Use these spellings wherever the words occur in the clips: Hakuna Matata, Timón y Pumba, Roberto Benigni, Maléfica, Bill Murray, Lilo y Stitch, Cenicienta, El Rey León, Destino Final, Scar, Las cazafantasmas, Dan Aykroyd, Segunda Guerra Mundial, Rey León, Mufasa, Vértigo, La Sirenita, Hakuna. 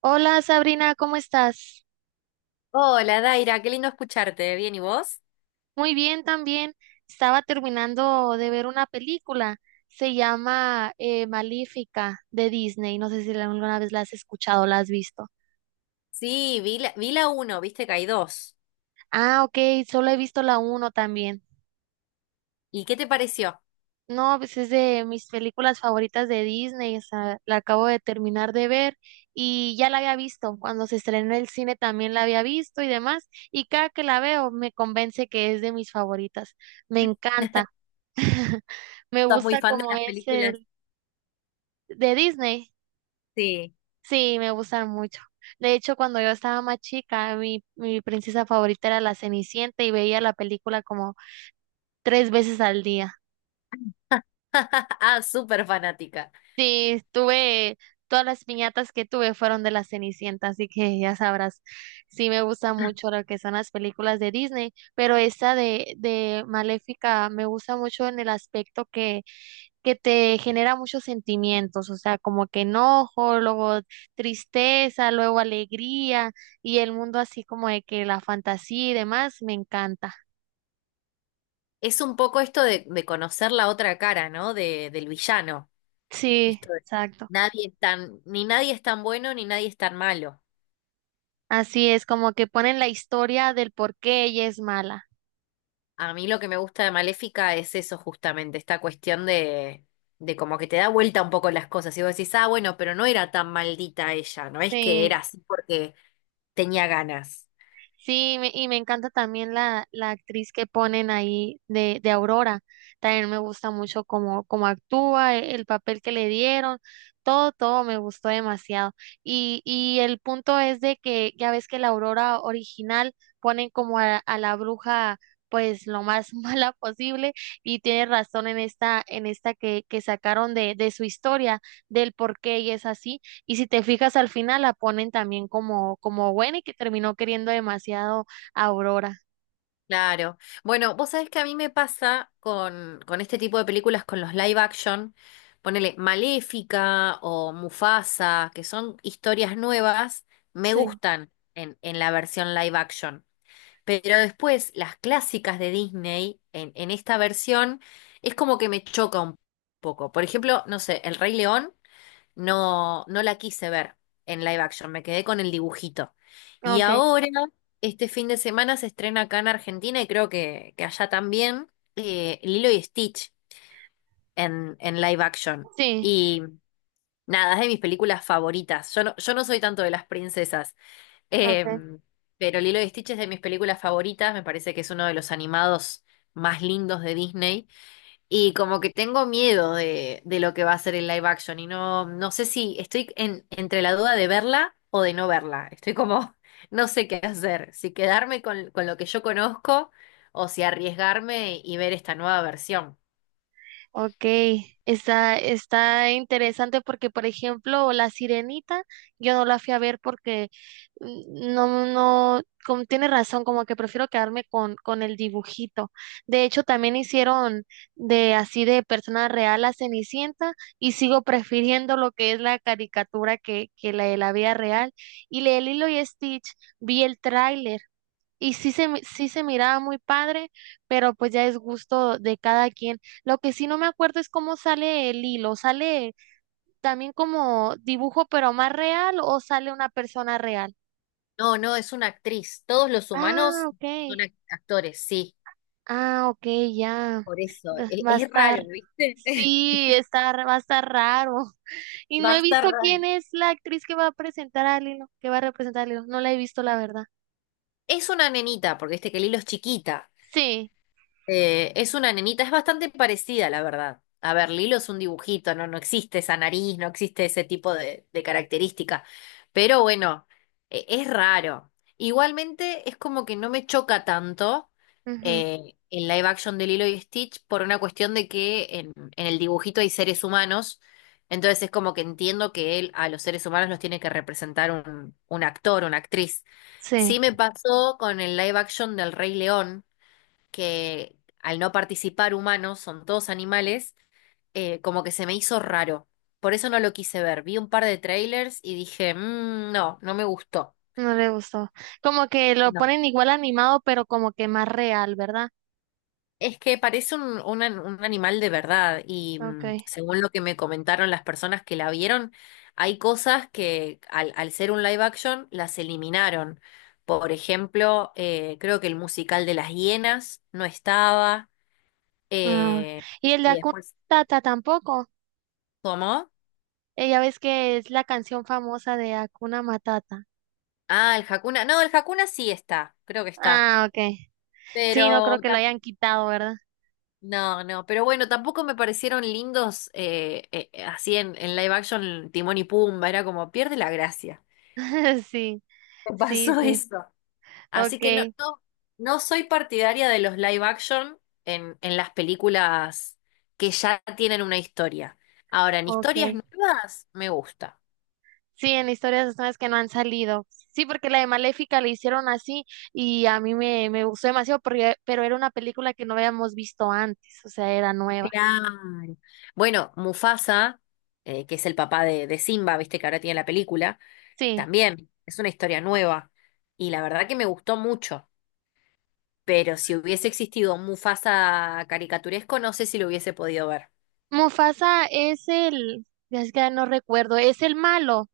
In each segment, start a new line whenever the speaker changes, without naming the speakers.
Hola, Sabrina, ¿cómo estás?
Hola, Daira, qué lindo escucharte. ¿Bien y vos?
Muy bien también. Estaba terminando de ver una película. Se llama Maléfica de Disney. No sé si alguna vez la has escuchado o la has visto.
Sí, vi la uno, viste que hay dos.
Ah, ok, solo he visto la uno también.
¿Y qué te pareció?
No, pues es de mis películas favoritas de Disney. O sea, la acabo de terminar de ver y ya la había visto. Cuando se estrenó en el cine también la había visto y demás. Y cada que la veo me convence que es de mis favoritas. Me
¿Sos
encanta. Me
muy
gusta
fan de
como
las
es
películas?
el de Disney.
Sí.
Sí, me gustan mucho. De hecho, cuando yo estaba más chica, mi princesa favorita era la Cenicienta y veía la película como tres veces al día.
Ah, súper fanática.
Sí, tuve, todas las piñatas que tuve fueron de la Cenicienta, así que ya sabrás. Sí, me gusta mucho lo que son las películas de Disney, pero esta de Maléfica me gusta mucho en el aspecto que te genera muchos sentimientos, o sea, como que enojo, luego tristeza, luego alegría y el mundo así como de que la fantasía y demás, me encanta.
Es un poco esto de conocer la otra cara, ¿no? Del villano.
Sí,
Esto de
exacto.
nadie es tan, ni nadie es tan bueno ni nadie es tan malo.
Así es, como que ponen la historia del por qué ella es mala.
A mí lo que me gusta de Maléfica es eso justamente, esta cuestión de como que te da vuelta un poco las cosas. Y vos decís, ah, bueno, pero no era tan maldita ella, no es que era
Sí.
así porque tenía ganas.
Sí, y me encanta también la actriz que ponen ahí de Aurora. También me gusta mucho cómo actúa, el papel que le dieron, todo me gustó demasiado. Y el punto es de que ya ves que la Aurora original ponen como a la bruja pues lo más mala posible y tiene razón en esta que sacaron de su historia, del por qué ella es así. Y si te fijas al final la ponen también como, como Gwen y que terminó queriendo demasiado a Aurora.
Claro. Bueno, vos sabés que a mí me pasa con este tipo de películas, con los live action, ponele Maléfica o Mufasa, que son historias nuevas, me
Sí,
gustan en la versión live action. Pero después, las clásicas de Disney, en esta versión, es como que me choca un poco. Por ejemplo, no sé, El Rey León. No, no la quise ver en live action, me quedé con el dibujito. Y
ok,
ahora, este fin de semana se estrena acá en Argentina y creo que allá también, Lilo y Stitch en live action.
sí,
Y nada, es de mis películas favoritas. Yo no soy tanto de las princesas, eh,
ok.
pero Lilo y Stitch es de mis películas favoritas, me parece que es uno de los animados más lindos de Disney. Y como que tengo miedo de lo que va a ser el live action y no, no sé si estoy en, entre la duda de verla o de no verla. Estoy como, no sé qué hacer, si quedarme con lo que yo conozco o si arriesgarme y ver esta nueva versión.
Ok, está, está interesante porque, por ejemplo, La Sirenita, yo no la fui a ver porque no, no, como tiene razón, como que prefiero quedarme con el dibujito. De hecho, también hicieron de así de persona real a Cenicienta y sigo prefiriendo lo que es la caricatura que la de la vida real. Y la de Lilo y Stitch, vi el tráiler y sí se miraba muy padre, pero pues ya es gusto de cada quien. Lo que sí no me acuerdo es cómo sale el hilo. ¿Sale también como dibujo pero más real o sale una persona real?
No, no, es una actriz. Todos los
Ah,
humanos
ok.
son actores, sí.
Ah, ok, ya.
Por eso,
Va a
es, raro,
estar,
¿viste?
sí, está, va a estar raro. Y no
Va a
he
estar
visto
raro.
quién es la actriz que va a presentar al hilo, que va a representar al hilo. No la he visto, la verdad.
Es una nenita, porque este que Lilo es chiquita.
Sí,
Es una nenita, es bastante parecida, la verdad. A ver, Lilo es un dibujito, no, no existe esa nariz, no existe ese tipo de característica. Pero bueno, es raro. Igualmente es como que no me choca tanto
ujú,
el live action de Lilo y Stitch por una cuestión de que en el dibujito hay seres humanos. Entonces es como que entiendo que él a los seres humanos los tiene que representar un actor, una actriz.
sí.
Sí me pasó con el live action del Rey León que al no participar humanos, son todos animales, como que se me hizo raro. Por eso no lo quise ver. Vi un par de trailers y dije, "Mm, no, no me gustó.
No le gustó. Como que lo
No.
ponen igual animado, pero como que más real, ¿verdad?
Es que parece un, un animal de verdad y mm,
Okay.
según lo que me comentaron las personas que la vieron, hay cosas que al ser un live action las eliminaron. Por ejemplo, creo que el musical de las hienas no estaba
Ah.
eh,
Y el de
y
Hakuna
después...
Matata tampoco.
¿Cómo?
Ella ves que es la canción famosa de Hakuna Matata.
Ah, el Hakuna. No, el Hakuna sí está, creo que está.
Ah, okay. Sí, no
Pero
creo que lo
tam-
hayan quitado, ¿verdad?
no, no, pero bueno, tampoco me parecieron lindos así en live action Timón y Pumba, era como pierde la gracia.
Sí,
Me
sí,
pasó
sí.
eso. Así que no,
Okay,
no, no soy partidaria de los live action en las películas que ya tienen una historia. Ahora, en historias
okay.
nuevas me gusta.
Sí, en historias de nuevas que no han salido. Sí, porque la de Maléfica la hicieron así y a mí me gustó demasiado, pero era una película que no habíamos visto antes, o sea, era nueva.
Claro. Bueno, Mufasa, que es el papá de Simba, viste que ahora tiene la película.
Sí.
También es una historia nueva y la verdad que me gustó mucho, pero si hubiese existido un Mufasa caricaturesco, no sé si lo hubiese podido ver.
Mufasa es el, ya es que no recuerdo, es el malo,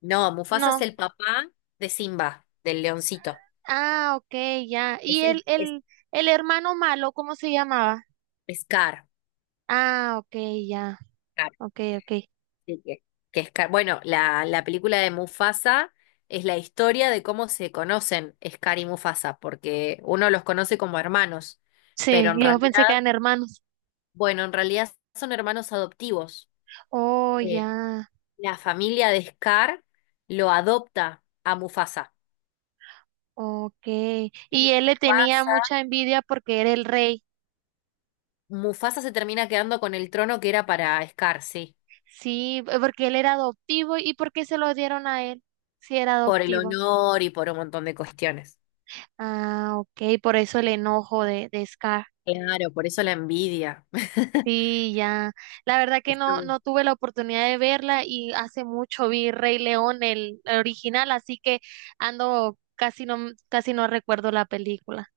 No, Mufasa es
no.
el papá de Simba, del leoncito.
Ah, ok, ya. ¿Y
Es el es,
el hermano malo, cómo se llamaba?
Scar.
Ah, ok, ya.
Scar,
Ok, ok.
sí, que, bueno, la película de Mufasa es la historia de cómo se conocen Scar y Mufasa, porque uno los conoce como hermanos, pero
Sí,
en
yo pensé que
realidad,
eran hermanos.
bueno, en realidad son hermanos adoptivos.
Oh,
eh,
ya.
La familia de Scar lo adopta a Mufasa.
Ok.
Y
Y él le tenía
Mufasa.
mucha envidia porque era el rey.
Mufasa se termina quedando con el trono que era para Scar, sí.
Sí, porque él era adoptivo y porque se lo dieron a él. Si era
Por el
adoptivo.
honor y por un montón de cuestiones.
Ah, ok, por eso el enojo de Scar.
Claro, por eso la envidia.
Sí, ya. La verdad que
Está.
no, no tuve la oportunidad de verla y hace mucho vi Rey León, el original, así que ando casi no recuerdo la película.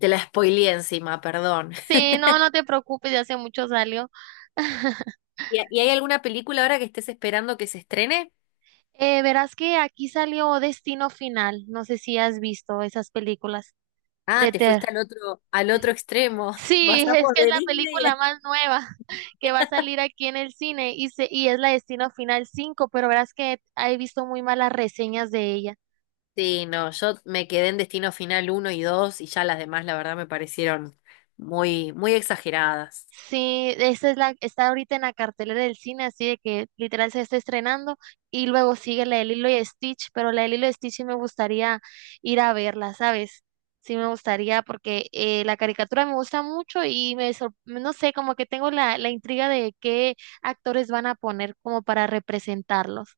Te la spoileé encima, perdón.
Sí, no, no te preocupes, ya hace mucho salió.
Y hay alguna película ahora que estés esperando que se estrene?
Verás que aquí salió Destino Final. No sé si has visto esas películas
Ah,
de
te
Ter.
fuiste al otro extremo.
Sí, es
Pasamos
que es
de
la
Disney.
película más nueva que va a salir aquí en el cine y es la Destino Final 5, pero verás que he visto muy malas reseñas de ella.
Sí, no, yo me quedé en Destino Final uno y 2 y ya las demás, la verdad, me parecieron muy, muy exageradas.
Sí, esta es la, está ahorita en la cartelera del cine, así de que literal se está estrenando y luego sigue la de Lilo y Stitch, pero la de Lilo y Stitch sí me gustaría ir a verla, ¿sabes? Sí me gustaría porque la caricatura me gusta mucho y no sé, como que tengo la intriga de qué actores van a poner como para representarlos.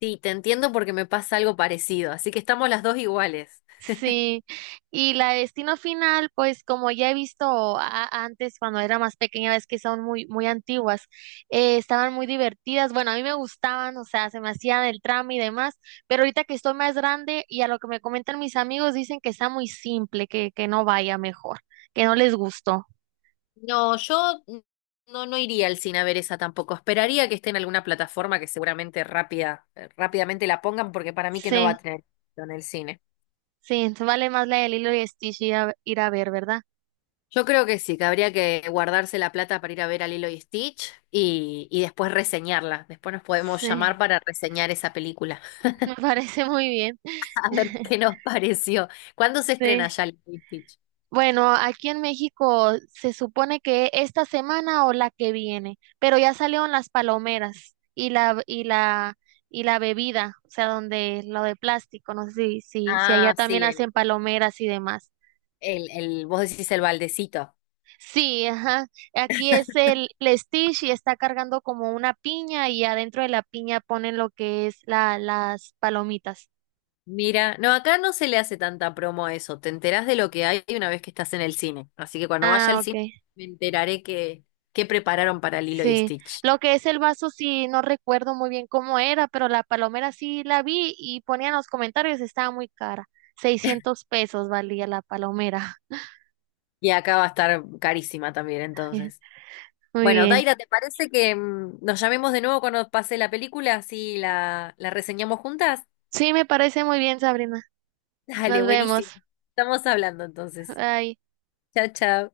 Sí, te entiendo porque me pasa algo parecido, así que estamos las dos iguales.
Sí, y la de Destino Final, pues como ya he visto antes cuando era más pequeña, ves que son muy, muy antiguas, estaban muy divertidas, bueno, a mí me gustaban, o sea, se me hacían el trama y demás, pero ahorita que estoy más grande y a lo que me comentan mis amigos dicen que está muy simple, que no vaya mejor, que no les gustó.
No, yo no, no iría al cine a ver esa tampoco. Esperaría que esté en alguna plataforma que seguramente rápidamente la pongan porque para mí que no va a
Sí,
tener éxito en el cine.
sí, entonces vale más la de Lilo y Stitch ir ir a ver, ¿verdad?
Yo creo que sí, que habría que guardarse la plata para ir a ver a Lilo y Stitch y después reseñarla. Después nos podemos llamar
Sí,
para reseñar esa película.
me parece muy bien.
A ver qué nos pareció. ¿Cuándo se estrena
Sí.
ya el Stitch?
Bueno, aquí en México se supone que esta semana o la que viene, pero ya salieron las palomeras y la bebida, o sea, donde lo de plástico, no sé si allá
Ah,
también
sí,
hacen palomeras y demás.
vos decís el baldecito.
Sí, ajá. Aquí es el Stitch y está cargando como una piña y adentro de la piña ponen lo que es la las palomitas.
Mira, no, acá no se le hace tanta promo a eso. Te enterás de lo que hay una vez que estás en el cine. Así que cuando vaya
Ah,
al
ok.
cine me enteraré que prepararon para Lilo y
Sí,
Stitch.
lo que es el vaso sí no recuerdo muy bien cómo era, pero la palomera sí la vi y ponían los comentarios, estaba muy cara. 600 pesos valía la palomera.
Y acá va a estar carísima también, entonces.
Muy
Bueno,
bien.
Daira, ¿te parece que nos llamemos de nuevo cuando pase la película? Así la reseñamos juntas.
Sí, me parece muy bien, Sabrina.
Dale,
Nos vemos.
buenísimo. Estamos hablando entonces.
Bye.
Chao, chao.